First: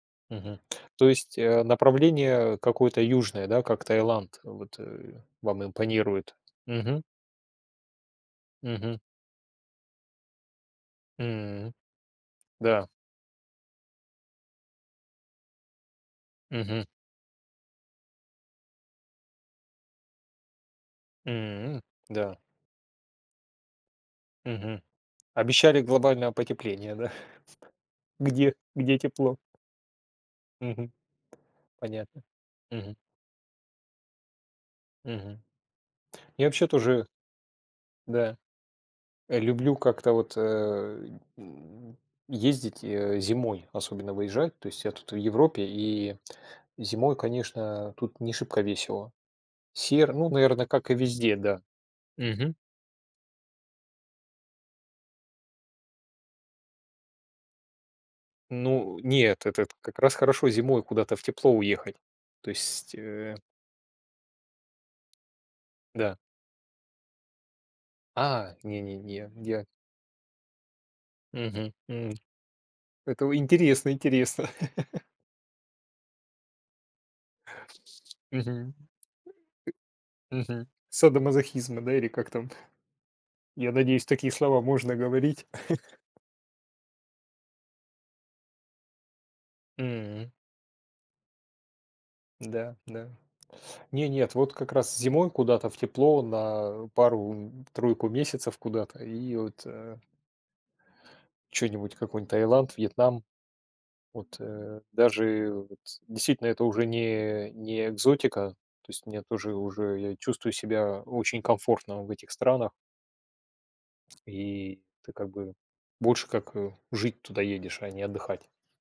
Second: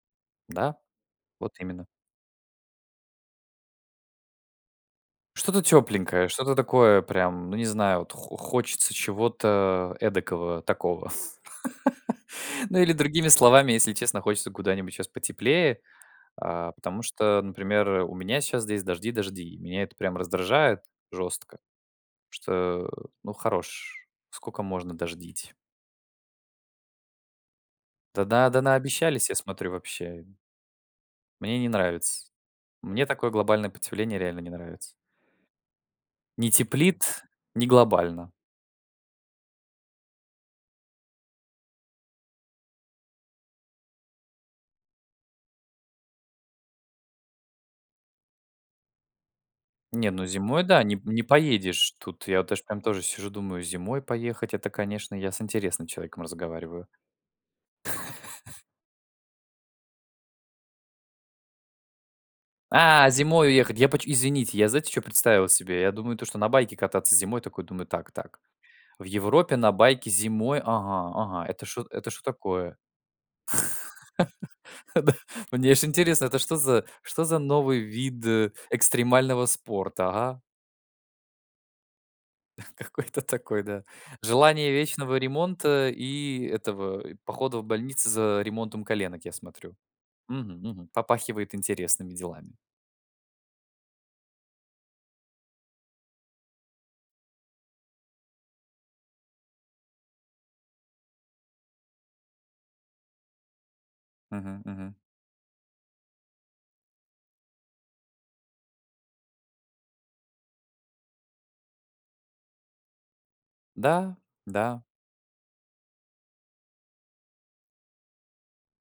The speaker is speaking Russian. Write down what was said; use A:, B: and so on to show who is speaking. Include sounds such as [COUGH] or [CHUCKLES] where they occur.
A: Мгм.
B: Да,
A: То есть,
B: вот
A: а,
B: именно.
A: направление какое-то южное, да, как Таиланд, вот, э,
B: Что-то
A: вам
B: тепленькое,
A: импонирует?
B: что-то такое
A: Мгм.
B: прям, ну, не знаю, вот хо хочется
A: Мгм.
B: чего-то эдакого такого.
A: М.
B: [LAUGHS] Ну,
A: Да.
B: или другими словами, если честно, хочется куда-нибудь щас потеплее. А,
A: Мгм.
B: потому что, например, у меня щас здесь дожди дожди. И меня это прям раздражает жестко.
A: М. Да.
B: Что ну, хорош, сколько
A: Мгм.
B: можно дождить.
A: Обещали глобальное потепление, да? [CHUCKLES]
B: Да-да,
A: Где
B: да,
A: где
B: наобещались, я
A: тепло?
B: смотрю, вообще.
A: Мгм.
B: Мне не
A: Понятно.
B: нравится.
A: Мгм.
B: Мне такое глобальное потепление реально не нравится.
A: Мгм. Я
B: Не
A: вообще тоже
B: теплит, не глобально.
A: Да. Э, люблю как-то вот, э, м, ездить, э, зимой, особенно выезжать. То есть я тут в Европе, и зимой, конечно, тут не шибко весело.
B: Не,
A: Серо,
B: ну
A: ну,
B: зимой
A: наверно,
B: да,
A: как и
B: не не
A: везде, да.
B: поедешь. Тут я
A: Мгм.
B: тоже прям тоже сижу, думаю: "Зимой поехать? Это, конечно, я с интересным человеком разговариваю". [CHUCKLES]
A: Ну, нет, этот как раз хорошо зимой куда-то в тепло уехать. То есть,
B: А,
A: э-э
B: зимой уехать! Я почем Извините, я знаете чё представил себе? Я думаю
A: Да.
B: то, что на байке кататься зимой, такой думаю: "Так-так.
A: А! Не не
B: В
A: не я
B: Европе
A: я
B: на байке зимой. Ага-ага, это
A: Мгм.
B: что это
A: М.
B: что такое?"
A: Это вы интересно интересно.
B: [CHUCKLES]
A: [CHUCKLES]
B: Да. Мне аж интересно, это что за что за новый вид
A: Мгм.
B: экстремального спорта? Ага.
A: Мгм. Садомазохизма, да, или как там?
B: Какой-то
A: [CHUCKLES]
B: такой,
A: Я
B: да.
A: надеюсь, такие слова
B: Желание
A: можно
B: вечного
A: говорить.
B: ремонта
A: [CHUCKLES]
B: и этого, и похода в больницы за ремонтом коленок, я смотрю.
A: М.
B: Мгм мгм. Попахивает интересными делами.
A: Да, да. Не нет, вот как раз зимой куда-то в тепло, на пару, м, тройку месяцев куда-то, и вот э чё-нибудь, какой-нибудь Таиланд, Вьетнам. Вот,
B: Мгм
A: э,
B: мгм.
A: даже вот, действительно, это уже не не экзотика. То есть мне, уже уже я чувствую себя очень комфортно в этих странах
B: Да,
A: и
B: да.
A: ты как бы, больше как, а, жить туда едешь, а не отдыхать.